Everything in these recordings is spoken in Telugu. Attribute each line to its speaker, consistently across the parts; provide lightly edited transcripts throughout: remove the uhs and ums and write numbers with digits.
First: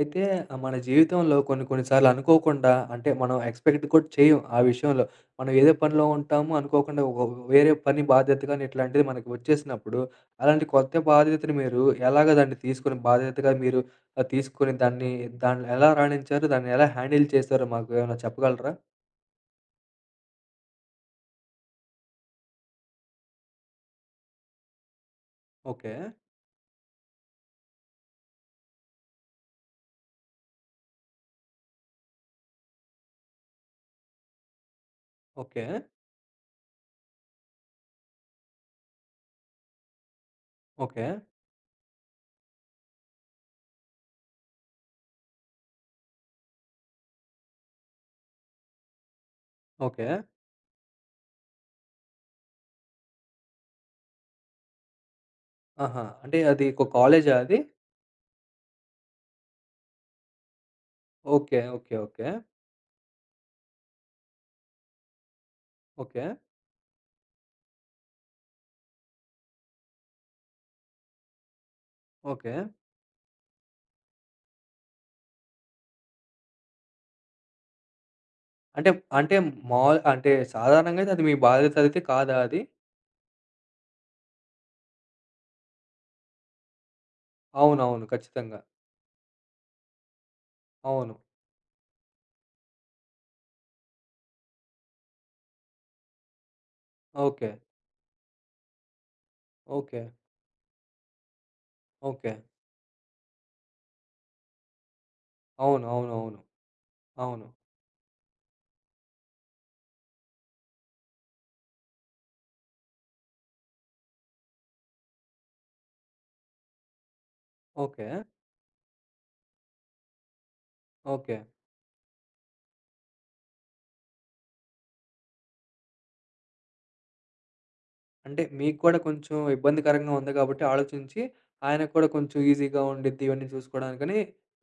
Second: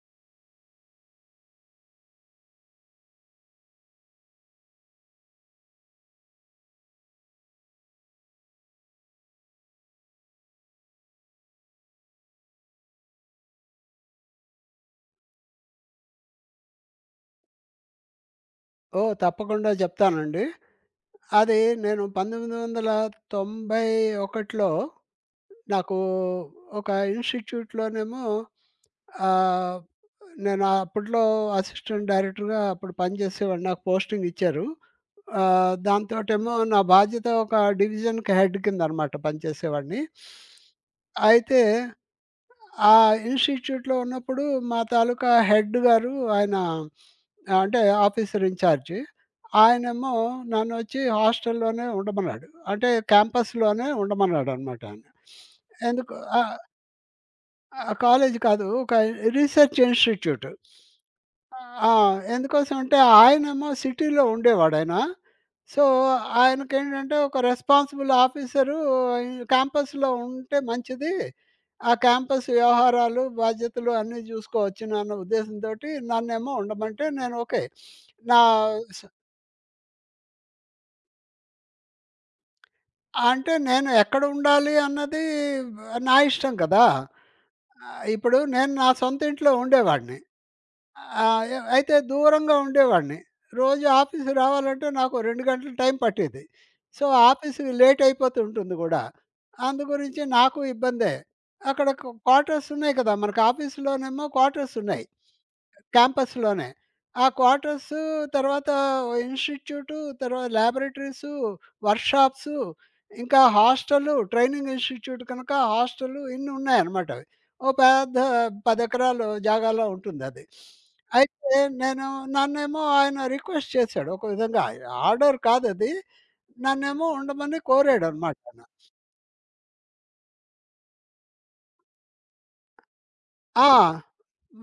Speaker 1: అయితే మన జీవితంలో కొన్ని కొన్ని సార్లు అనుకోకుండా అంటే మనం ఎక్స్‌పెక్ట్ కూడా చేయం ఆ విషయంలో. మనం ఏదో పనిలో ఉంటాము అనుకోకుండా వేరే పని బాధ్యత గాని ఇట్లాంటిది మనకి వచ్చేసినప్పుడు, అలాంటి కొత్త బాధ్యతని మీరు ఎలాగ దాన్ని తీసుకొని బాధ్యతగా మీరు తీసుకొని దాన్ని దాన్ని ఎలా రాణించారు? దాన్ని ఎలా హ్యాండిల్ చేశారో మాకు ఏమైనా చెప్పగలరా?
Speaker 2: ఓహ్! తప్పకుండా జెప్తానండి. అది నేను 1991లో
Speaker 1: ఓకే.
Speaker 2: నాకు ఒక ఇన్‌స్టిట్యూట్‌లోనేమో ఆహ్, నేను అప్పట్లో అసిస్టెంట్ డైరెక్టర్‌గా అప్పుడు పనిచేసేవాడిని. నాకు పోస్టింగ్ ఇచ్చారు.
Speaker 1: ఓకే.
Speaker 2: దాంతోటేమో నా బాధ్యత ఒక డివిజన్‌కి హెడ్ కిందనమాట పనిచేసేవాడిని.
Speaker 1: ఓకే.
Speaker 2: అయితే ఆ ఇన్‌స్టిట్యూట్‌లో ఉన్నప్పుడు మా తాలూకా హెడ్ గారు ఆయన అంటే ఆఫీసర్ ఇన్‌చార్జ్.
Speaker 1: ఓకే.
Speaker 2: ఆయనేమో నన్నొచ్చి హాస్టల్‌లోనే ఉండమన్నాడు. అంటే క్యాంపస్‌లోనే ఉండమన్నాడనమాట ఆయన.
Speaker 1: ఆహా!
Speaker 2: ఎందుకు
Speaker 1: అంటే
Speaker 2: ఆహ్,
Speaker 1: అది ఒక కాలేజా అది?
Speaker 2: కాలేజ్ కాదు. ఒక రీసెర్చ్ ఇన్‌స్టిట్యూట్.
Speaker 1: ఓకే.
Speaker 2: ఆ!
Speaker 1: ఓకే. ఓకే.
Speaker 2: ఎందుకోసం అంటే ఆయనేమో సిటీలో ఉండేవాడాయన. So,
Speaker 1: okay.
Speaker 2: ఆయనకేంటంటే ఒక రెస్పాన్సిబుల్ ఆఫీసరు క్యాంపస్‌లో ఉంటే మంచిది. ఆ క్యాంపస్
Speaker 1: ఓకే.
Speaker 2: వ్యవహారాలు, బాధ్యతలు అన్నీ జూసుకోవచ్చునన్న ఉద్దేశంతోటి నన్నేమో ఉండమంటే నేను ఓకే. నా
Speaker 1: అంటే,
Speaker 2: స
Speaker 1: అంటే మాములు అంటే సాధారణంగా అయితే అది మీ బాధ్యత అయితే కాదా అది?
Speaker 2: అంటే నేను ఎక్కడ ఉండాలి అన్నది నా ఇష్టం కదా!
Speaker 1: అవునవును.
Speaker 2: ఇప్పుడు
Speaker 1: ఖచ్చితంగా.
Speaker 2: నేను నా సొంత ఇంట్లో ఉండేవాడిని.
Speaker 1: అవును.
Speaker 2: ఆ! అయితే దూరంగా ఉండేవాడిని. రోజు ఆఫీస్ రావాలంటే నాకు 2 గంటలు టైం పట్టేది. So,
Speaker 1: okay.
Speaker 2: ఆఫీస్ లేట్ అయిపోతూ ఉంటుంది గూడా.
Speaker 1: ఓకే.
Speaker 2: అందుగురించి నాకు ఇబ్బందే. అక్కడ
Speaker 1: ఓకే.
Speaker 2: క్వార్టర్స్ ఉన్నాయి కదా! మనకు ఆఫీస్‌లోనేమో క్వార్టర్స్ ఉన్నాయి.
Speaker 1: అవును. అవునవును. అవును.
Speaker 2: క్యాంపస్‌లోనే. ఆ
Speaker 1: అవును.
Speaker 2: క్వార్టర్స్ తర్వాత ఇన్‌స్టిట్యూటు, తర్వాత లాబొరేటరీసు, వర్క్‌షాప్సు, ఇంకా హాస్టలు, ట్రైనింగ్ ఇన్‌స్టిట్యూట్ కనుక హాస్టలు ఇన్ని ఉన్నాయన్నమాట అవి. ఓ
Speaker 1: ఓకే.
Speaker 2: పెద్ద 10 ఎకరాలు జాగాలో ఉంటుందది.
Speaker 1: ఓకే.
Speaker 2: అయితే నేను నన్నేమో ఆయన రిక్వెస్ట్ చేశాడు. ఒక విధంగా ఆర్డర్ కాదది. నన్నేమో ఉండమని కోరాడనమాట
Speaker 1: అంటే
Speaker 2: ఆయన.
Speaker 1: మీకు కూడా కొంచెం ఇబ్బందికరంగా ఉంది కాబట్టి ఆలోచించి, ఆయనకు కూడా కొంచెం ఈజీగా ఉండిద్ది ఇవన్నీ
Speaker 2: ఆ!
Speaker 1: చూసుకోవడానికని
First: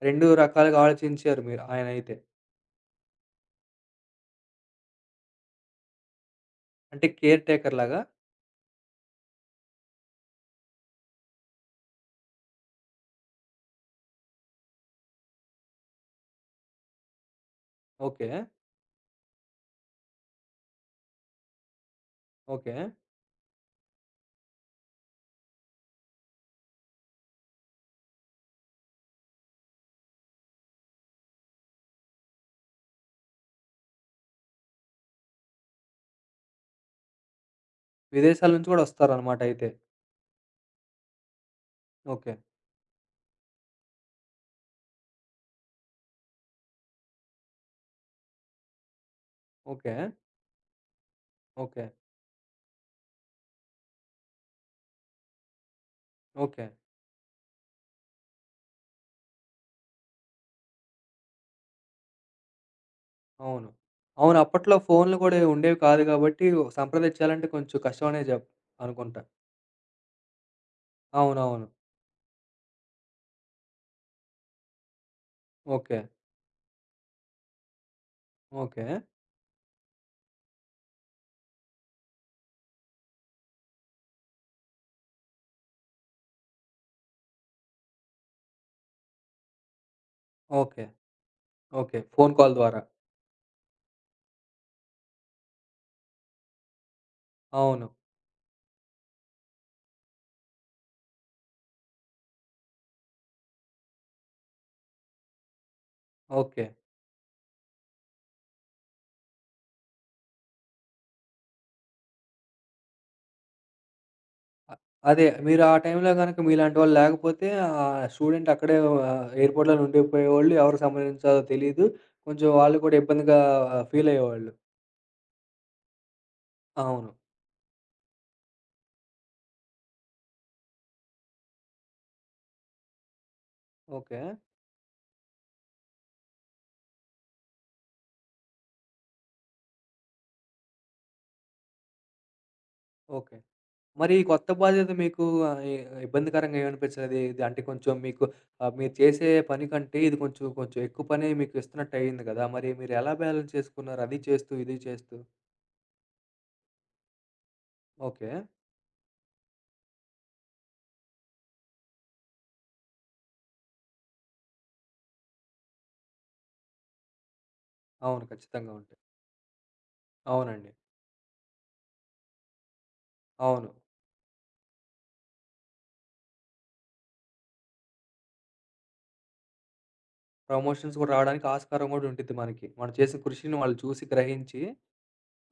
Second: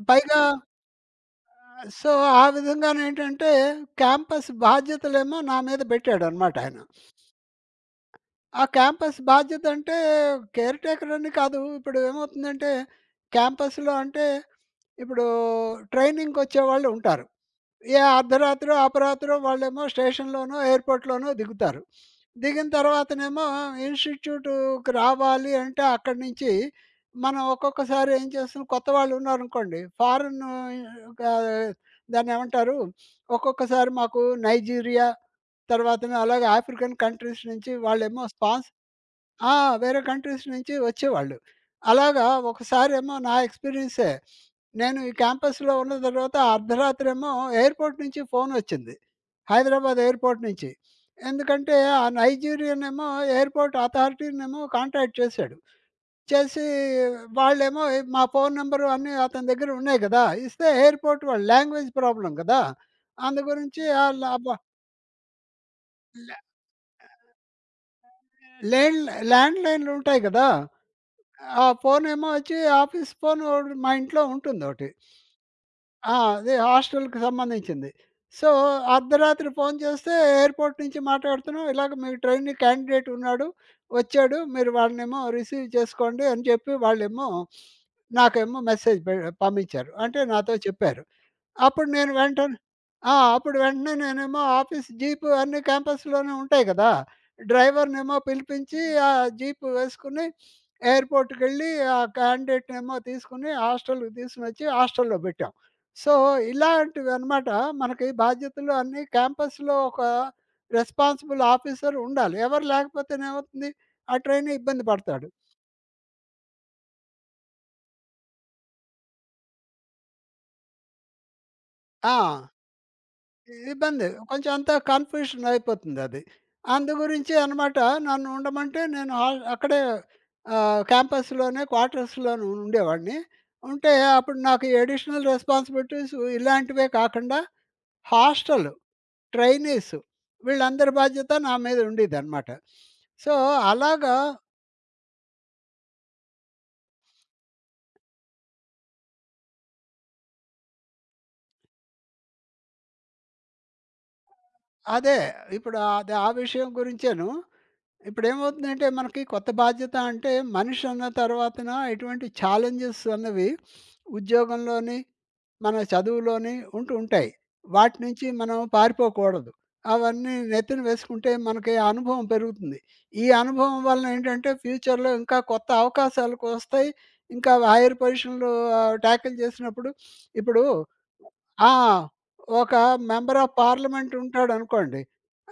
Speaker 1: 2
Speaker 2: పైగా
Speaker 1: రకాలుగా ఆలోచించారు మీరు
Speaker 2: సో,
Speaker 1: ఆయనైతే.
Speaker 2: ఆ విధంగానేంటంటే క్యాంపస్ బాధ్యతలేమో నా మీద పెట్టాడనమాట ఆయన.
Speaker 1: అంటే కేర్ టేకర్ లాగా.
Speaker 2: ఆ క్యాంపస్ బాధ్యత అంటే కేర్‌టేకర్ అని కాదు. ఇప్పుడు ఏమవుతుందంటే క్యాంపస్‌లో అంటే ఇప్పుడు ట్రైనింగ్‌కొచ్చేవాళ్ళు ఉంటారు. ఏ
Speaker 1: ఓకే.
Speaker 2: అర్ధరాత్రో, అపరాత్రో వాళ్ళేమో స్టేషన్‌లోనో, ఎయిర్‌పోర్ట్‌లోనో దిగుతారు. దిగిన
Speaker 1: ఓకే.
Speaker 2: తర్వాతనేమో ఇన్‌స్టిట్యూట్‌కి రావాలి అంటే అక్కడి నుంచి మనం ఒక్కొక్కసారి ఏం చేస్తాం కొత్త వాళ్ళున్నారనుకోండి ఫారెన్ గా దాన్నేమంటారు? ఒక్కొక్కసారి మాకు నైజీరియా తర్వాతన అలాగే ఆఫ్రికన్ కంట్రీస్ నుంచి వాళ్ళేమో
Speaker 1: విదేశాల నుంచి
Speaker 2: స్పాన్సర్స్.
Speaker 1: కూడా వస్తారనమాట
Speaker 2: ఆ!
Speaker 1: అయితే.
Speaker 2: వేరే కంట్రీస్ నుంచి వచ్చేవాళ్ళు. అలాగా
Speaker 1: ఓకే.
Speaker 2: ఒకసారేమో నా ఎక్స్‌పీరియన్సే. నేను ఈ క్యాంపస్‌లో ఉన్న తర్వాత అర్ధరాత్రేమో ఎయిర్‌పోర్ట్ నుంచి ఫోనొచ్చింది.
Speaker 1: ఓకే.
Speaker 2: హైదరాబాద్ ఎయిర్‌పోర్ట్ నుంచి. ఎందుకంటే
Speaker 1: ఓకే.
Speaker 2: ఆ నైజీరియన్ ఏమో ఎయిర్‌పోర్ట్ అథారిటీనేమో కాంటాక్ట్ చేశాడు. చేసి
Speaker 1: ఓకే.
Speaker 2: వాళ్ళేమో మా ఫోను నంబరు అన్నీ అతని దగ్గర ఉన్నాయి గదా! ఇస్తే ఎయిర్‌పోర్ట్ వాళ్ళు లాంగ్వేజ్ ప్రాబ్లమ్ గదా! అందు
Speaker 1: అవును.
Speaker 2: గురించి ఆళ్ళు
Speaker 1: అవును.
Speaker 2: అబ్బా!
Speaker 1: అప్పట్లో ఫోన్‌లు గూడా ఉండేవి కాదు
Speaker 2: ల్యా
Speaker 1: గాబట్టి, సంప్రదించాలంటే కొంచెం కష్టం అనే
Speaker 2: లేండ్
Speaker 1: అనుకుంటా.
Speaker 2: ల్యాండ్‌లైన్‌లుంటాయి గదా! ఆ
Speaker 1: అవునవును.
Speaker 2: ఫోనేమో వచ్చి ఆఫీస్ ఫోను మా ఇంట్లో ఉంటుందోటి.
Speaker 1: ఓకే.
Speaker 2: ఆ! అది హాస్టల్‌కి సంబంధించింది. So,
Speaker 1: okay.
Speaker 2: అర్ధరాత్రి ఫోను చేస్తే, "ఎయిర్‌పోర్ట్ నుంచి మాట్లాడుతున్నాం. ఇలాగ మీ ట్రైనీ క్యాండిడేట్ ఉన్నాడు. వచ్చాడు. మీరు వాళ్ళనేమో రిసీవ్ చేసుకోండి" అని చెప్పి వాళ్ళేమో నాకేమో మెసేజ్ పె పంపించారు. అంటే నాతో
Speaker 1: ఓకే.
Speaker 2: చెప్పారు. అప్పుడు
Speaker 1: ఓకే.
Speaker 2: నేను
Speaker 1: ఫోన్ కాల్
Speaker 2: వెంటనే
Speaker 1: ద్వారా.
Speaker 2: ఆ! అప్పుడు వెంటనే నేనేమో ఆఫీస్ జీపు అన్ని క్యాంపస్‌లోనే ఉంటాయి కదా!
Speaker 1: అవును.
Speaker 2: డ్రైవర్‌నేమో పిలిపించి, ఆ జీపు వేసుకొని ఎయిర్‌పోర్ట్‌కెళ్ళి, ఆ క్యాండిడేట్‌నేమో తీసుకొని హాస్టల్‌కి తీసుకొనొచ్చి హాస్టల్‌లో పెట్టాం. So,
Speaker 1: okay.
Speaker 2: ఇలాంటివన్నమాట మనకి బాధ్యతలు అన్నీ క్యాంపస్‌లో ఒక రెస్పాన్సిబుల్ ఆఫీసర్ ఉండాలి. ఎవరు లేకపోతేనేమవుతుంది? ఆ ట్రైనీ
Speaker 1: అ
Speaker 2: ఇబ్బంది
Speaker 1: అదే
Speaker 2: పడతాడు.
Speaker 1: మీరు ఆ టైంలో గనక మీలాంటి వాళ్ళు లేకపోతే స్టూడెంట్ అక్కడే ఎయిర్‌పోర్ట్‌లోనే ఉండిపోయేవాళ్ళు. ఎవరు సంప్రదించాలో తెలీదు.
Speaker 2: ఆ!
Speaker 1: కొంచెం వాళ్ళు కూడా ఇబ్బందిగా
Speaker 2: ఇబ్బంది.
Speaker 1: ఫీల్ అయ్యేవాళ్ళు.
Speaker 2: కొంచెం అంతా కన్ఫ్యూషన్ అయిపోతుందది. అందు
Speaker 1: అవును.
Speaker 2: గురించి అనమాట నన్ను ఉండమంటే నేను అక్కడే క్యాంపస్‌లోనే క్వార్టర్స్‌లోనే ఉండేవాడిని. ఉంటే
Speaker 1: ఓకే.
Speaker 2: అప్పుడు నాకు ఈ అడిషనల్ రెస్పాన్సిబిలిటీస్ ఇలాంటివే కాకుండా హాస్టలు, ట్రైనీస్ వీళ్ళందరి బాధ్యత నా మీద ఉండేదనమాట. So,
Speaker 1: okay. మరి
Speaker 2: అలాగా
Speaker 1: ఈ కొత్త బాధ్యత మీకు ఆహ్, ఇ ఇబ్బందికరంగా ఏమనిపించలేదా? ఇది అంటే కొంచెం మీకు మీరు చేసే పని కంటే ఇది కొంచెం ఎక్కువ పనే మీకు ఇస్తున్నట్టు అయింది కదా! మరి మీరు ఎలా బ్యాలెన్స్ చేసుకున్నారు? అది చేస్తూ, ఇది చేస్తూ?
Speaker 2: అదే ఇప్పుడు అది ఆ విషయం గురించేను.
Speaker 1: ఓకే.
Speaker 2: ఇప్పుడేమవుతుందంటే మనకి కొత్త బాధ్యత అంటే మనిషి అన్న తర్వాతన ఇటువంటి ఛాలెంజెస్ అన్నవి ఉద్యోగంలోని, మన చదువులోని ఉంటూ ఉంటాయి. వాటి
Speaker 1: అవును.
Speaker 2: నుంచి మనం
Speaker 1: ఖచ్చితంగా ఉంటాయి.
Speaker 2: పారిపోకూడదు. అవన్నీ
Speaker 1: అవునండి.
Speaker 2: నెత్తిన వేసుకుంటే మనకి ఆ అనుభవం పెరుగుతుంది. ఈ
Speaker 1: అవును.
Speaker 2: అనుభవం వలన ఏంటంటే ఫ్యూచర్‌లో ఇంకా కొత్త అవకాశాలకొస్తాయి. ఇంకా హైయర్ పొజిషన్‌లు టాకిల్ చేసినప్పుడు ఇప్పుడు
Speaker 1: ప్రమోషన్స్ కూడా రావడానికి
Speaker 2: ఆ!
Speaker 1: ఆస్కారం కూడా ఉండిద్ది మనకి.
Speaker 2: ఒక
Speaker 1: మనం చేసిన
Speaker 2: మెంబర్ ఆఫ్
Speaker 1: కృషిని వాళ్ళు చూసి,
Speaker 2: పార్లమెంట్
Speaker 1: గ్రహించి
Speaker 2: ఉంటాడనుకోండి.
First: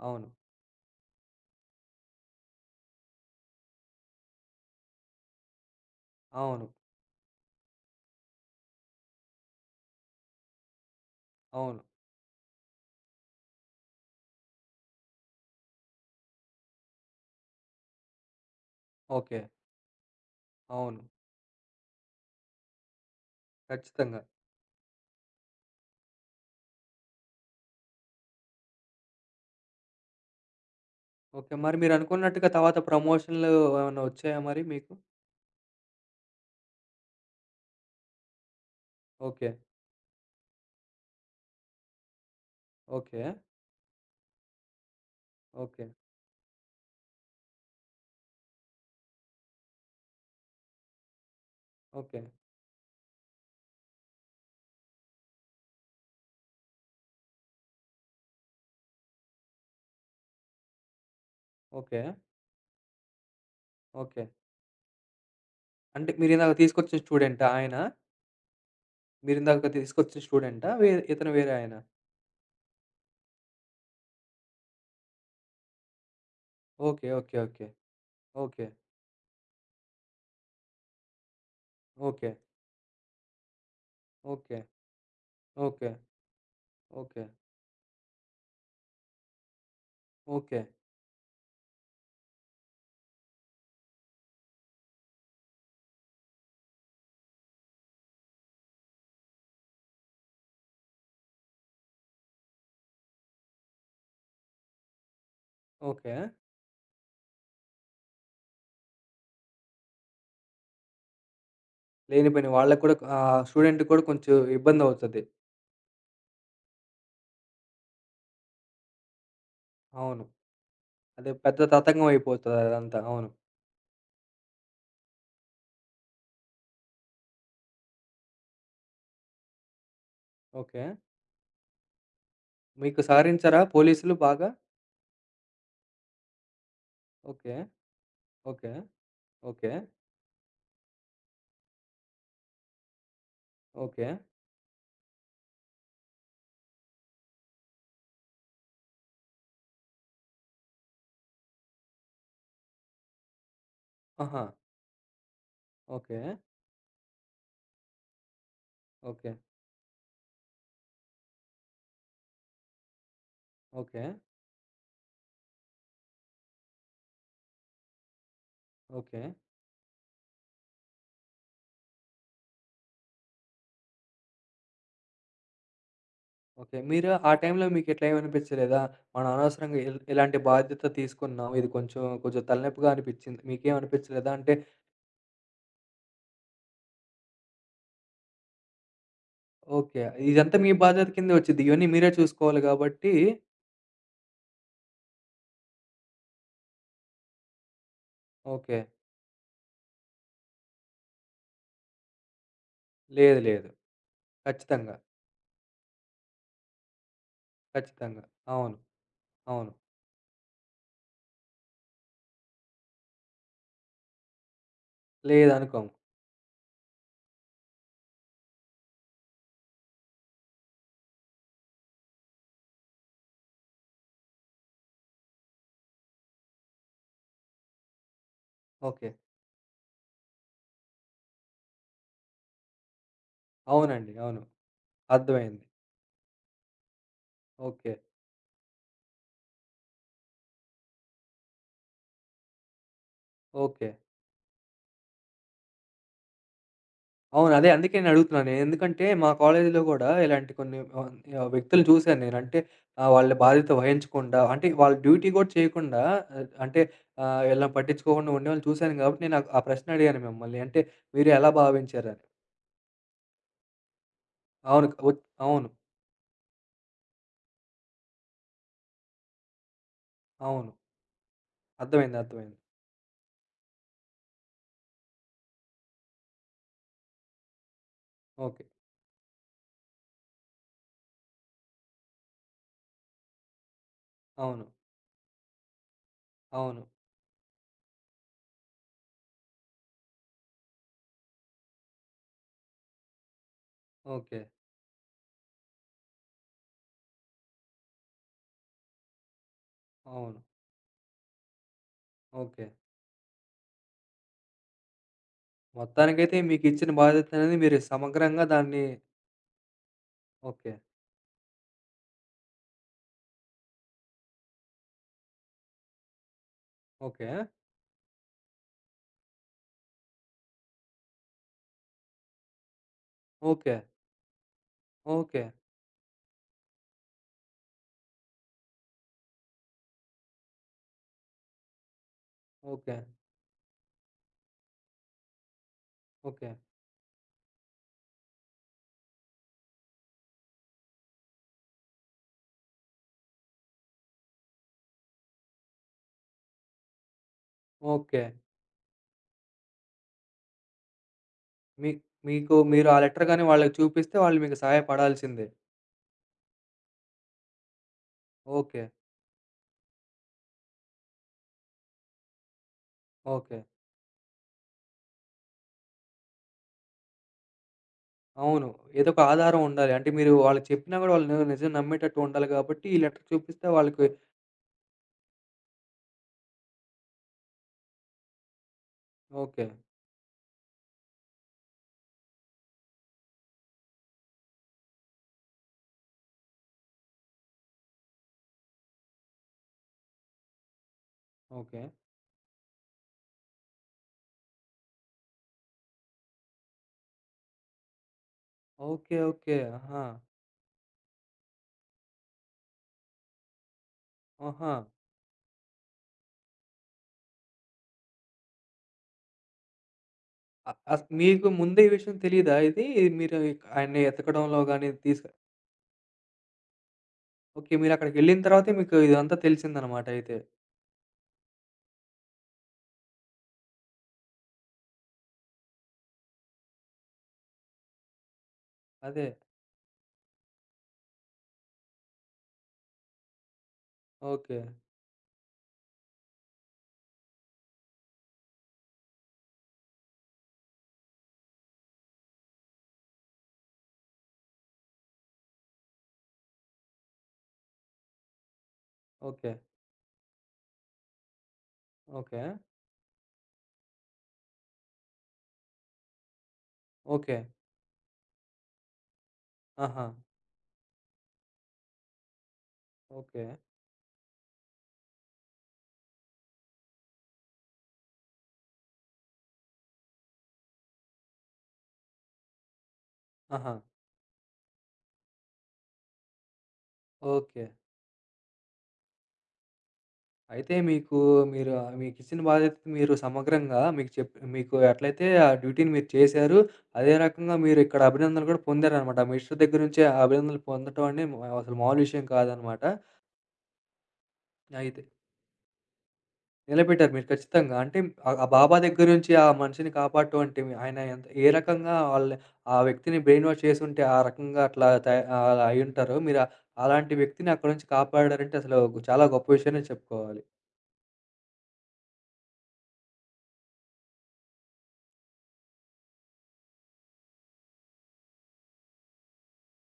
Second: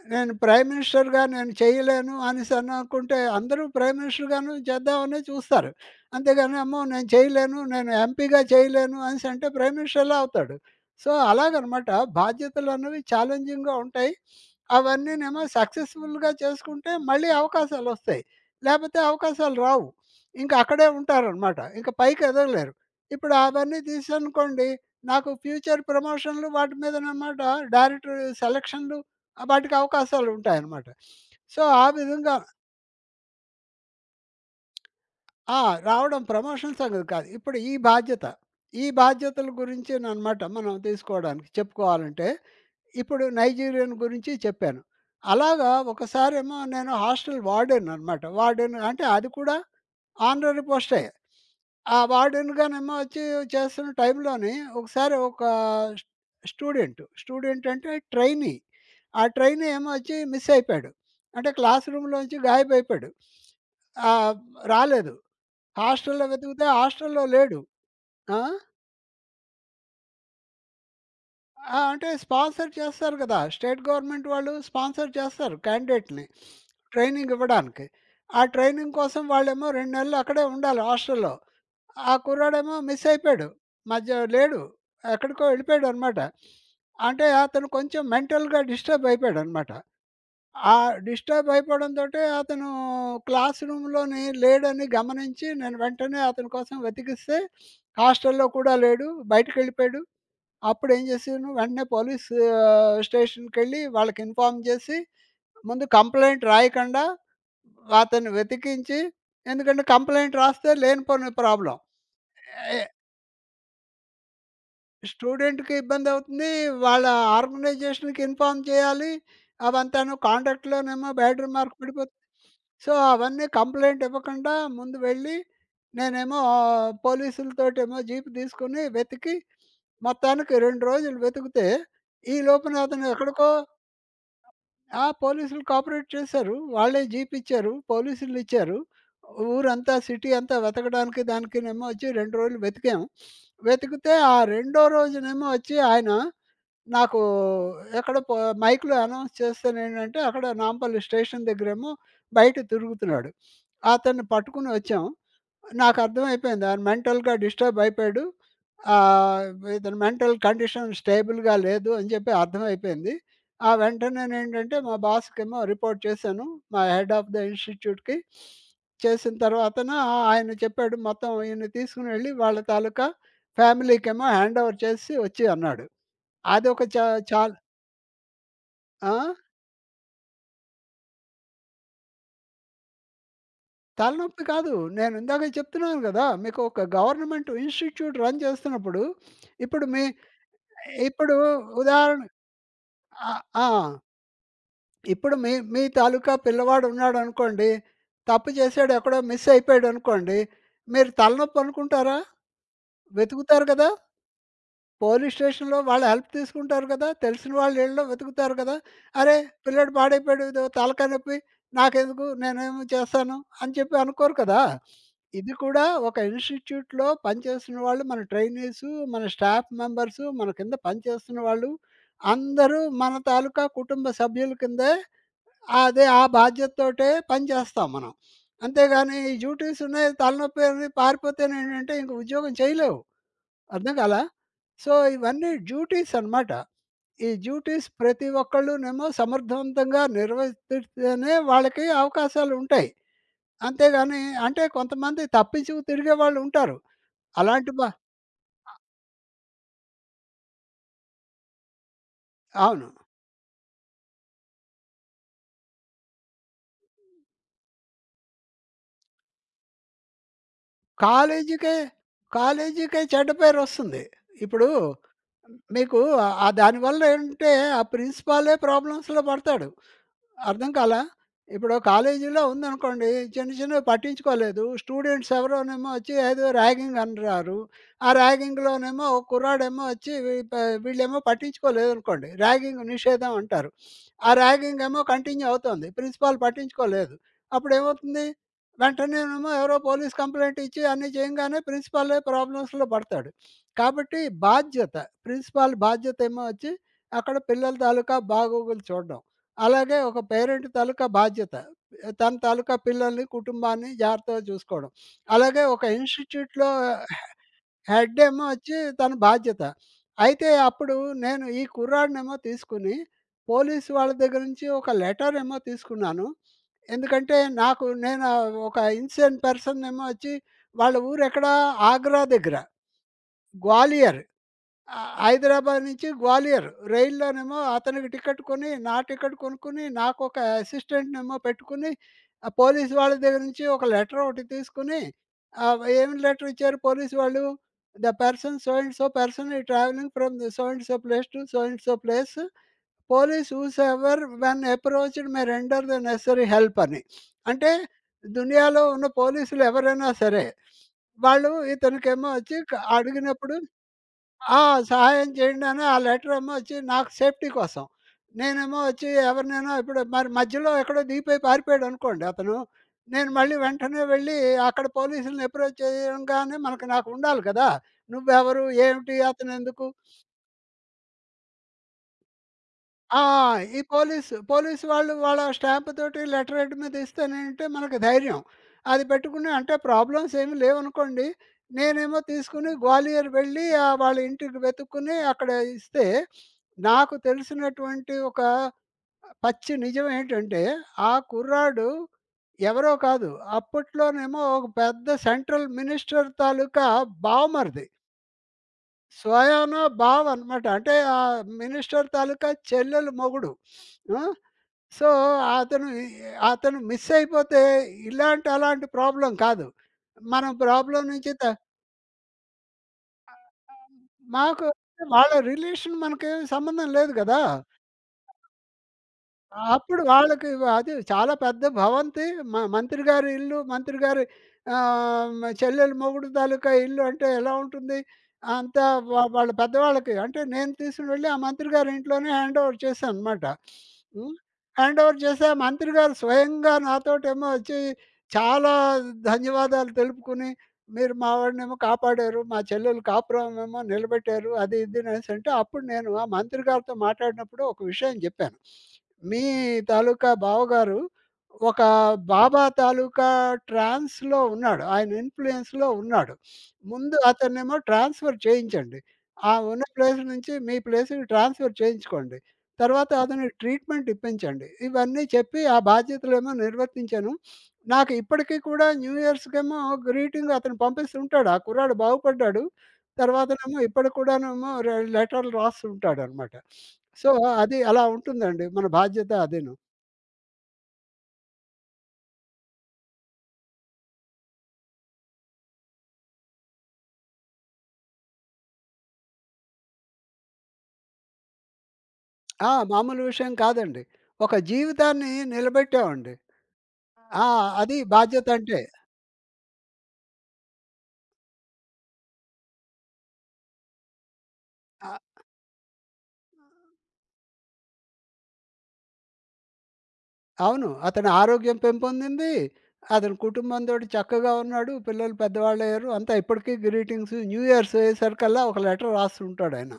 Speaker 1: అవును.
Speaker 2: నేను ప్రైమ్ మినిస్టర్‌గా నేను చేయలేను అనేసని అనుకుంటే అందరూ ప్రైమ్ మినిస్టర్‌గాను చేద్దామనే చూస్తారు. అంతేగాని
Speaker 1: అవును.
Speaker 2: అమ్మో! నేను చేయలేను, నేను ఎంపీగా చేయలేను అనేసంటే ప్రైమ్ మినిస్టర్‌లా అవుతాడు. సో,
Speaker 1: అవును.
Speaker 2: అలాగనమాట బాధ్యతలన్నవి ఛాలెంజింగ్‌గా ఉంటాయి. అవన్నీనేమో సక్సెస్‌ఫుల్‌గా చేసుకుంటే మళ్ళీ అవకాశాలొస్తాయి. లేపోతే
Speaker 1: ఓకే.
Speaker 2: అవకాశాలు రావు. ఇంక అక్కడే
Speaker 1: అవును.
Speaker 2: ఉంటారనమాట. ఇంక పైకి ఎదగలేరు. ఇప్పుడు అవన్నీ
Speaker 1: ఖచ్చితంగా.
Speaker 2: తీసేసనుకోండి నాకు ఫ్యూచర్ ప్రమోషన్‌లు వాటి మీదనమాట డైరెక్టర్ సెలక్షన్‌లు వాటికి అవకాశాలుంటాయనమాట.
Speaker 1: ఓకే.
Speaker 2: సో,
Speaker 1: మరి
Speaker 2: ఆ విధంగా
Speaker 1: మీరనుకున్నట్టుగా తర్వాత ప్రమోషన్‌లు ఏమన్నా వచ్చాయా మరి మీకు?
Speaker 2: ఆ! రావడం ప్రమోషన్ సంగతి కాదు. ఇప్పుడు ఈ బాధ్యత, ఈ
Speaker 1: ఓకే.
Speaker 2: బాధ్యతల గురించిననమాట మనం తీసుకోవడానికి చెప్పుకోవాలంటే,
Speaker 1: ఓకే.
Speaker 2: ఇప్పుడు నైజీరియన్ గురించి చెప్పాను. అలాగా
Speaker 1: ఓకే.
Speaker 2: ఒకసారేమో నేను హాస్టల్ వార్డెన్ అనమాట. వార్డెన్ అంటే అది కూడా ఆనరరీ పోస్టే. ఆ
Speaker 1: ఓకే.
Speaker 2: వార్డెన్‌గానేమో వచ్చి చేస్తున్న టైంలోని ఒకసారి ఒక స్ స్టూడెంట్ అంటే ట్రైనీ. ఆ ట్రైనీ ఏమో వచ్చి మిస్ అయిపోయాడు. అంటే క్లాస్
Speaker 1: ఓకే.
Speaker 2: రూమ్‌లోంచి గాయబయిపోయాడు.
Speaker 1: ఓకే.
Speaker 2: ఆహ్, రాలేదు.
Speaker 1: అంటే
Speaker 2: హాస్టల్‌లో
Speaker 1: మీరిందాక
Speaker 2: వెతికితే
Speaker 1: తీసుకొచ్చిన
Speaker 2: హాస్టల్‌లో
Speaker 1: స్టూడెంటా
Speaker 2: లేడు.
Speaker 1: ఆయన?
Speaker 2: ఆ!
Speaker 1: మీరిందాక తీసుకొచ్చిన స్టూడెంటా? ఇతను వేరే ఆయనా?
Speaker 2: ఆ! అంటే స్పాన్సర్ చేస్తారు కదా! స్టేట్ గవర్నమెంట్ వాళ్ళు స్పాన్సర్ చేస్తారు క్యాండిడేట్‌ని
Speaker 1: ఓకే.
Speaker 2: Training
Speaker 1: okay. ఓకే.
Speaker 2: ఇవ్వడానికి. ఆ
Speaker 1: ఓకే.
Speaker 2: ట్రైనింగ్ కోసం వాళ్ళేమో 2 నెలలు అక్కడే ఉండాలి హాస్టల్‌లో. ఆ కుర్రాడేమో మిస్ అయిపోయాడు. మధ్య
Speaker 1: ఓకే.
Speaker 2: లేడు. ఎక్కడికో
Speaker 1: ఓకే. ఓకే.
Speaker 2: వెళ్ళిపోయాడనమాట.
Speaker 1: ఓకే.
Speaker 2: అంటే అతను కొంచెం మెంటల్‌గా డిస్టర్బ్ అయిపోయాడనమాట.
Speaker 1: ఓకే.
Speaker 2: ఆ డిస్టర్బ్ అయిపోవడంతోటే అతను క్లాస్ రూమ్‌లోని లేడని గమనించి నేను వెంటనే అతని కోసం వెతికిస్తే హాస్టల్‌లో కూడా లేడు. బయటికెళ్ళిపోయాడు. అప్పుడేం చేశాను వెంటనే పోలీస్ స్టేషన్‌కెళ్ళి వాళ్ళకి ఇన్ఫార్మ్ చేసి ముందు
Speaker 1: ఓకే.
Speaker 2: కంప్లెయింట్ రాయకుండా అతన్ని వెతికించి ఎందుకంటే కంప్లెయింట్ రాస్తే లేనిపోని ప్రాబ్లమ్.
Speaker 1: లేని పోని
Speaker 2: ఎ
Speaker 1: వాళ్ళకి కూడా స్టూడెంట్‌కి కూడా కొంచెం ఇబ్బందవుతది.
Speaker 2: స్టూడెంట్‌కి ఇబ్బందవుతుంది. వాళ్ళ ఆర్గనైజేషన్‌కి ఇన్ఫార్మ్ చేయాలి. అవంతాను
Speaker 1: అవును.
Speaker 2: కాంట్రాక్ట్‌లోనేమో
Speaker 1: అదే
Speaker 2: బ్యాడ్
Speaker 1: పెద్ద
Speaker 2: రిమార్క్
Speaker 1: తతంగం
Speaker 2: పడిపోతుంది.
Speaker 1: అయిపోతది
Speaker 2: సో,
Speaker 1: అదంతా. అవును.
Speaker 2: అవన్నీ కంప్లెయింట్ ఇవ్వకుండా ముందు వెళ్ళి నేనేమో పోలీసులతోటేమో జీప్ తీసుకొని వెతికి మొత్తానికి 2
Speaker 1: ఓకే.
Speaker 2: రోజులు వెతికితే ఈ లోపున
Speaker 1: మీకు
Speaker 2: అతను ఎక్కడికో
Speaker 1: సహరించారా పోలీసులు బాగా?
Speaker 2: ఆ! పోలీసులు కోఆపరేట్ చేశారు. వాళ్ళే
Speaker 1: ఓకే.
Speaker 2: జీపిచ్చారు.
Speaker 1: ఓకే.
Speaker 2: పోలీసులిచ్చారు.
Speaker 1: ఓకే.
Speaker 2: ఊరంతా సిటీ అంతా వెతకడానికి దానికినేమో వచ్చి 2 రోజులు వెతికాం.
Speaker 1: ఓకే.
Speaker 2: వెతికితే ఆ రెండో రోజునేమో వచ్చి ఆయన నాకు ఎక్కడ పో మైక్‌లో అనౌన్స్ చేస్తానేంటంటే అక్కడ నాంపల్లి స్టేషన్ దగ్గరేమో బయట తిరుగుతున్నాడు. అతన్ని
Speaker 1: ఆహా!
Speaker 2: పట్టుకొని వచ్చాం.
Speaker 1: ఓకే.
Speaker 2: నాకర్థమైపోయింది. ఆయన మెంటల్‌గా డిస్టర్బ్ అయిపోయాడు.
Speaker 1: ఓకే.
Speaker 2: ఆహ్, ఇతని మెంటల్ కండిషన్ స్టేబుల్‌గా లేదు అని చెప్పి అర్థమైపోయింది. ఆ
Speaker 1: ఓకే.
Speaker 2: వెంటనేనేంటంటే మా బాస్‌కేమో రిపోర్ట్ చేశాను. మా హెడ్ ఆఫ్ ద ఇన్‌స్టిట్యూట్‌కి.
Speaker 1: ఓకే.
Speaker 2: చేసిన తర్వాతన ఆయన చెప్పాడు మొత్తం ఈయన్ని తీసుకొని వెళ్లి వాళ్ళ తాలూకా ఫ్యామిలీకేమో హ్యాండ్ ఓవర్ చేసి వచ్చి అన్నాడు.
Speaker 1: ఓకే.
Speaker 2: అదొక చ
Speaker 1: మీరు ఆ
Speaker 2: చాల్
Speaker 1: టైంలో మీకిట్లా ఏమనిపించలేదా?
Speaker 2: ఆ!
Speaker 1: మనం అనవసరంగా ఇలాంటి బాధ్యత తీసుకున్నాం. ఇది కొంచెం తలనొప్పిగా అనిపించింది. మీకేమనిపించలేదా?
Speaker 2: తలనొప్పి
Speaker 1: అంటే
Speaker 2: కాదు. నేను ఇందాక చెప్తున్నాను గదా! మీకు ఒక గవర్నమెంట్ ఇన్‌స్టిట్యూట్ రన్ చేస్తున్నప్పుడు ఇప్పుడు
Speaker 1: ఓకే.
Speaker 2: మీ
Speaker 1: ఇదంతా మీ బాధ్యత కిందే
Speaker 2: ఇప్పుడు
Speaker 1: వచ్చిద్ది. ఇవన్నీ మీరే
Speaker 2: ఉదాహరణ
Speaker 1: చూసుకోవాలి కాబట్టి
Speaker 2: ఆ! ఆ! ఇప్పుడు మీ మీ తాలూకా పిల్లవాడు ఉన్నాడనుకోండి. తప్పు
Speaker 1: ఓకే.
Speaker 2: చేసాడు ఎక్కడో మిస్ అయిపోయాడనుకోండి. మీరు తలనొప్పి అనుకుంటారా?
Speaker 1: లేదు,
Speaker 2: వెతుకుతారు
Speaker 1: లేదు.
Speaker 2: గదా!
Speaker 1: ఖచ్చితంగా.
Speaker 2: పోలీస్ స్టేషన్‌లో వాళ్ళు హెల్ప్ తీసుకుంటారు కదా! తెలిసిన వాళ్ళ ఇళ్ళలో
Speaker 1: ఖచ్చితంగా.
Speaker 2: వెతుకుతారు
Speaker 1: అవును.
Speaker 2: కదా! అరే!
Speaker 1: అవును.
Speaker 2: పిల్లోడు పాడైపోయాడు. ఇదో తలకాయ నొప్పి. నాకెందుకు నేనేమి చేస్తాను అని చెప్పి అనుకోరు కదా! ఇది కూడా
Speaker 1: లేదనుకోము.
Speaker 2: ఒక ఇన్‌స్టిట్యూట్‌లో పనిచేస్తున్న వాళ్ళు మన ట్రైనీసు, మన స్టాఫ్ మెంబర్సు, మన కింద పనిచేస్తున్న వాళ్ళు అందరూ మన తాలూకా కుటుంబ సభ్యుల కిందే అదే ఆ బాధ్యతతోటే పనిచేస్తాం మనం.
Speaker 1: ఓకే.
Speaker 2: అంతేగాని ఈ డ్యూటీస్ ఉన్నాయి తలనొప్పి అని పారిపోతేనేంటంటే ఇంక ఉద్యోగం చేయలేవు. అర్థం
Speaker 1: అవునండి.
Speaker 2: కాలా?
Speaker 1: అవును.
Speaker 2: సో, ఇవన్నీ
Speaker 1: అర్థమైంది.
Speaker 2: డ్యూటీస్ అనమాట. ఈ డ్యూటీస్
Speaker 1: ఓకే.
Speaker 2: ప్రతి ఒక్కళ్ళునేమో సమర్థవంతంగా నిర్వర్తిస్తేనే వాళ్ళకి అవకాశాలుంటాయి.
Speaker 1: ఓకే.
Speaker 2: అంతేగాని అంటే కొంతమంది తప్పించి తిరిగే వాళ్ళుంటారు.
Speaker 1: అవును. అదే
Speaker 2: అలాంటి బ
Speaker 1: అందుకే నేనడుగుతున్నాను. ఎందుకంటే మా కాలేజీలో గూడా ఇలాంటి కొన్ని వ్యక్తులు చూశాను నేను. అంటే
Speaker 2: అవును.
Speaker 1: వాళ్ళ బాధ్యత వహించకుండా అంటే వాళ్ళ డ్యూటీ గూడా చేయకుండా అంటే వీళ్ళని పట్టించుకోకుండా ఉండేవాళ్ళని చూశాను గాబట్టి నేను ఆ ఆ ప్రశ్న అడిగాను మిమ్మల్ని. అంటే మీరు ఎలా
Speaker 2: కాలేజీకే
Speaker 1: భావించారని?
Speaker 2: కాలేజీకే చెడ్డ పేరొస్తుంది. ఇప్పుడు
Speaker 1: అవును. క్ ఒత్ అవును.
Speaker 2: మీకు దానివల్ల ఏంటంటే ఆ ప్రిన్సిపాలే ప్రాబ్లమ్స్‌లో పడతాడు.
Speaker 1: అవును.
Speaker 2: అర్థం కాలా? ఇప్పుడు
Speaker 1: అర్థమైంది.
Speaker 2: కాలేజీలో
Speaker 1: అర్థమైంది.
Speaker 2: ఉందనుకోండి, చిన్న చిన్నవి పట్టించుకోలేదు. స్టూడెంట్స్ ఎవరోనేమో వచ్చి ఏదో ర్యాగింగ్ అంటున్నారు. ఆ
Speaker 1: ఓకే.
Speaker 2: ర్యాగింగ్‌లోనేమో ఓ కుర్రాడేమో వచ్చి వీ ప వీళ్ళేమో పట్టించుకోలేదనుకోండి. ర్యాగింగ్ నిషేధం అంటారు. ఆ
Speaker 1: అవును.
Speaker 2: ర్యాగింగ్ ఏమో కంటిన్యూ అవుతోంది. ప్రిన్సిపాల్
Speaker 1: అవును.
Speaker 2: పట్టించుకోలేదు. అప్పుడేమవుతుంది? వెంటనేనేమో ఎవరో పోలీస్ కంప్లెయింట్ ఇచ్చి అన్నీ చేయంగానే ప్రిన్సిపాలే ప్రాబ్లమ్స్‌లో పడతాడు. కాబట్టి
Speaker 1: ఓకే.
Speaker 2: బాధ్యత, ప్రిన్సిపాల్ బాధ్యతేమో వచ్చి అక్కడ పిల్లల తాలూకా బాగోగులు చూడడం. అలాగే ఒక
Speaker 1: అవును.
Speaker 2: పేరెంట్ తాలూకా బాధ్యత. తన
Speaker 1: ఓకే.
Speaker 2: తాలూకా పిల్లల్ని, కుటుంబాన్ని జాగ్రత్తగా చూసుకోవడం. అలాగే ఒక
Speaker 1: మొత్తానికైతే
Speaker 2: ఇన్‌స్టిట్యూట్‌లో
Speaker 1: మీకిచ్చిన బాధ్యత అనేది మీరు
Speaker 2: హెడ్ ఏమో
Speaker 1: సమగ్రంగా
Speaker 2: వచ్చి
Speaker 1: దాన్ని
Speaker 2: తన బాధ్యత. అయితే
Speaker 1: ఓకే.
Speaker 2: అప్పుడు నేను ఈ కుర్రాడినేమో తీసుకొని పోలీస్ వాళ్ళ దగ్గర నుంచి ఒక లెటర్ ఏమో తీసుకున్నాను.
Speaker 1: ఓకే.
Speaker 2: ఎందుకంటే నాకు నేను ఒక ఇన్సెంట్ పర్సన్ ఏమో వచ్చి వాళ్ళ ఊరెక్కడ ఆగ్రా దగ్గర
Speaker 1: ఓకే.
Speaker 2: గ్వాలియర్. ఆ!
Speaker 1: ఓకే.
Speaker 2: హైదరాబాద్ నుంచి గ్వాలియర్ రైల్‌లోనేమో అతనికి టికెట్ కొని, నా టికెట్ కొనుక్కొని, నాకొక అసిస్టెంట్‌నేమో పెట్టుకొని, ఆ పోలీస్
Speaker 1: ఓకే.
Speaker 2: వాళ్ళ దగ్గర నుంచి ఒక లెటర్ ఒకటి తీసుకొని, ఏం
Speaker 1: ఓకే.
Speaker 2: లెటర్ ఇచ్చారు పోలీస్ వాళ్ళు? The person so and so person is travelling from the so and so place to so and so place. Police whosoever when approached may render the necessary help అని. అంటే
Speaker 1: ఓకే.
Speaker 2: దునియాలో ఉన్న పోలీసులు ఎవరైనా సరే, వాళ్ళు
Speaker 1: మీ
Speaker 2: ఇతనికేమో వచ్చి
Speaker 1: మీకు మీరు ఆ లెటర్ గాని
Speaker 2: అడిగినప్పుడు
Speaker 1: వాళ్ళకి చూపిస్తే వాళ్ళు మీకు
Speaker 2: ఆ! సహాయం
Speaker 1: సహాయపడాల్సిందే.
Speaker 2: చేయండి అని ఆ లెటరేమో వచ్చి నాకు సేఫ్టీ కోసం. నేనేమో
Speaker 1: ఓకే.
Speaker 2: వచ్చి ఎవరినైనా ఇప్పుడు మరి మధ్యలో ఎక్కడో దిగిపోయి పారిపోయాడనుకోండి అతను. నేను మళ్ళీ
Speaker 1: ఓకే.
Speaker 2: వెంటనే వెళ్ళి అక్కడ పోలీసుల్ని అప్రోచ్ చేయంగానే నాకు ఉండాలి కదా! నువ్వెవరు?
Speaker 1: అవును. ఏదో
Speaker 2: ఏమిటి?
Speaker 1: ఒక ఆధారం
Speaker 2: అతనెందుకు?
Speaker 1: ఉండాలి. అంటే మీరు వాళ్ళకి చెప్పినా గూడా వాళ్ళు నిజం నమ్మేటట్టు ఉండాలి గాబట్టి, ఈ
Speaker 2: ఆ!
Speaker 1: లెటర్ చూపిస్తే
Speaker 2: ఈ
Speaker 1: వాళ్ళకి
Speaker 2: పోలీసు, పోలీసు వాళ్ళు వాళ్ళ స్టాంప్ తోటి లెటర్ హెడ్ మీద ఇస్తేనేంటంటే మనకు ధైర్యం. అది పెట్టుకుని
Speaker 1: ఓకే.
Speaker 2: అంటే ప్రాబ్లమ్స్ ఏమి లేవనుకోండి. నేనేమో తీసుకొని గ్వాలియర్ వెళ్ళి వాళ్ళ ఇంటికి వెతుక్కుని అక్కడ ఇస్తే, నాకు తెలిసినటువంటి ఒక పచ్చి నిజం ఏంటంటే, ఆ
Speaker 1: ఓకే.
Speaker 2: కుర్రాడు ఎవరో కాదు. అప్పట్లోనేమో ఒక పెద్ద సెంట్రల్ మినిస్టర్ తాలూకా బావమరిది.
Speaker 1: ఓకే. ఓకే.
Speaker 2: స్వయాన
Speaker 1: ఆహా!
Speaker 2: బావ అనమాట. అంటే ఆ మినిస్టర్ తాలూకా చెల్లెలు మొగుడు. ఆ!
Speaker 1: ఆహా!
Speaker 2: సో, అతను ఈ అతను మిస్ అయిపోతే ఇలాంటి, అలాంటి ప్రాబ్లమ్ కాదు. మనం
Speaker 1: అ అస్
Speaker 2: ప్రాబ్లమ్ నుంచి త
Speaker 1: మీకు ముందే ఈ విషయం తెలీదా ఇది? ఇది మీరు ఆయన్ని ఎతకడంలో
Speaker 2: మాకు
Speaker 1: గాని
Speaker 2: వాళ్ళ
Speaker 1: తీసుకు
Speaker 2: రిలేషన్ మనకేమి సంబంధం లేదు గదా!
Speaker 1: ఓకే. మీరక్కడికెళ్ళిన తర్వాతే మీకు ఇదంతా
Speaker 2: అప్పుడు
Speaker 1: తెలిసిందనమాట అయితే.
Speaker 2: వాళ్ళకి అది చాలా పెద్ద భవంతి. మంత్రి గారి ఇల్లు, మంత్రి గారి ఆహ్, మ చెల్లెలు మొగుడు తాలూకా ఇల్లు అంటే ఎలా ఉంటుంది? అంతా వా
Speaker 1: అదే.
Speaker 2: వాళ్ళ పెద్దవాళ్ళకి అంటే నేను తీసుకొని వెళ్ళి ఆ మంత్రి గారి ఇంట్లోనే హ్యాండ్ ఓవర్ చేశాననమాట. హ్మ్.
Speaker 1: ఓకే.
Speaker 2: హ్యాండ్ ఓవర్ చేసి ఆ మంత్రి గారు స్వయంగా నాతోటేమో వచ్చి చాలా ధన్యవాదాలు తెలుపుకొని, "మీరు మా వాడినేమో కాపాడారు. మా చెల్లెలు కాపురం ఏమో నిలబెట్టారు." అది ఇది అనేసి అంటే అప్పుడు నేను ఆ మంత్రి గారితో మాట్లాడినప్పుడు ఒక విషయం జెప్పాను. మీ
Speaker 1: ఓకే.
Speaker 2: తాలూకా బావగారు ఒక
Speaker 1: ఓకే.
Speaker 2: బాబా తాలూకా ట్రాన్స్‌లో ఉన్నాడు. ఆయన ఇన్‌ఫ్లూయెన్స్‌లో ఉన్నాడు. ముందు
Speaker 1: ఓకే.
Speaker 2: అతన్నేమో ట్రాన్స్‌ఫర్ చేయించండి. ఆ ఉన్న
Speaker 1: ఆహా!
Speaker 2: ప్లేస్ నుంచి మీ ప్లేస్‌కి ట్రాన్స్‌ఫర్ చేయించుకోండి. తర్వాత
Speaker 1: ఓకే.
Speaker 2: అతనికి ట్రీట్‌మెంట్ ఇప్పించండి. ఇవన్నీ చెప్పి ఆ బాధ్యతలేమో నిర్వర్తించాను. నాకు ఇప్పటికి కూడా న్యూ ఇయర్స్‌కేమో గ్రీటింగ్ అతను పంపిస్తుంటాడు. ఆ కుర్రాడు బాగుపడ్డాడు.
Speaker 1: ఆహా!
Speaker 2: తర్వాతనేమో ఇప్పటికి కూడానేమో లెటర్‌లు రాస్తుంటాడనమాట. So,
Speaker 1: okay.
Speaker 2: అది అలా ఉంటుందండి మన బాధ్యత అదీను.
Speaker 1: అయితే మీరు మీకిచ్చిన బాధ్యత మీరు సమగ్రంగా మీకు ఎట్లయితే ఆ డ్యూటీని మీరు చేశారు. అదే రకంగా మీరు ఇక్కడ అభినందనలు కూడా పొందారనమాట. ఆ మిస్టర్ దగ్గర నుంచే ఆ అభినందనలు పొందటం అనే అసలు మామూలు విషయం
Speaker 2: ఆ!
Speaker 1: కాదనమాట.
Speaker 2: మామూలు విషయం కాదండి. ఒక
Speaker 1: అయితే
Speaker 2: జీవితాన్ని నిలబెట్టామండి.
Speaker 1: నిలబెట్టారు మీరు
Speaker 2: ఆ! ఆ!
Speaker 1: ఖచ్చితంగా. అంటే
Speaker 2: అది
Speaker 1: ఆ
Speaker 2: బాధ్యత
Speaker 1: బాబా
Speaker 2: అంటే.
Speaker 1: దగ్గర నుంచి ఆ మనిషిని కాపాడటం అంటే ఆయన ఎంత ఏ రకంగా వాళ్ళని ఆ వ్యక్తిని బ్రెయిన్ వాష్ చేసుంటే ఆ రకంగా అట్లా
Speaker 2: అ
Speaker 1: తయా అలా అయ్యుంటారో మీరు అలాంటి వ్యక్తిని అక్కడి నుంచి కాపాడారంటే అసలు చాలా గొప్ప విషయమే చెప్పుకోవాలి.
Speaker 2: అవును. అతని ఆరోగ్యం పెంపొందింది. అతని కుటుంబంతోటి చక్కగా ఉన్నాడు. పిల్లలు పెద్దవాళ్ళయ్యారు. అంతా ఇప్పటికీ గ్రీటింగ్స్ న్యూ ఇయర్స్ అయ్యేసరికల్లా ఒక లెటర్ రాస్తుంటాడాయన.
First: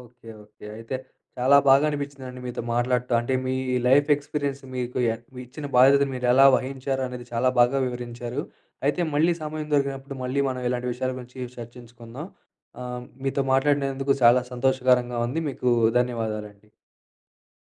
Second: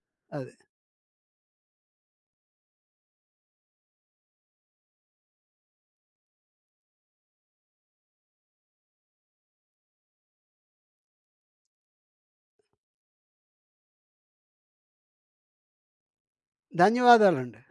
Speaker 1: ఓకే.
Speaker 2: అది.
Speaker 1: ఓకే. అయితే చాలా బాగా అనిపించిందండి మీతో మాట్లాడటం. అంటే మీ లైఫ్ ఎక్స్‌పీరియన్స్ మీకు ఎ మీ ఇచ్చిన బాధ్యతను మీరెలా వహించారు అనేది చాలా బాగా వివరించారు. అయితే మళ్ళీ సమయం దొరికినప్పుడు మళ్ళీ మనం ఇలాంటి విషయాల గురించి చర్చించుకుందాం. మీతో మాట్లాడినందుకు చాలా సంతోషకరంగా ఉంది. మీకు ధన్యవాదాలండి.
Speaker 2: ధన్యవాదాలండి.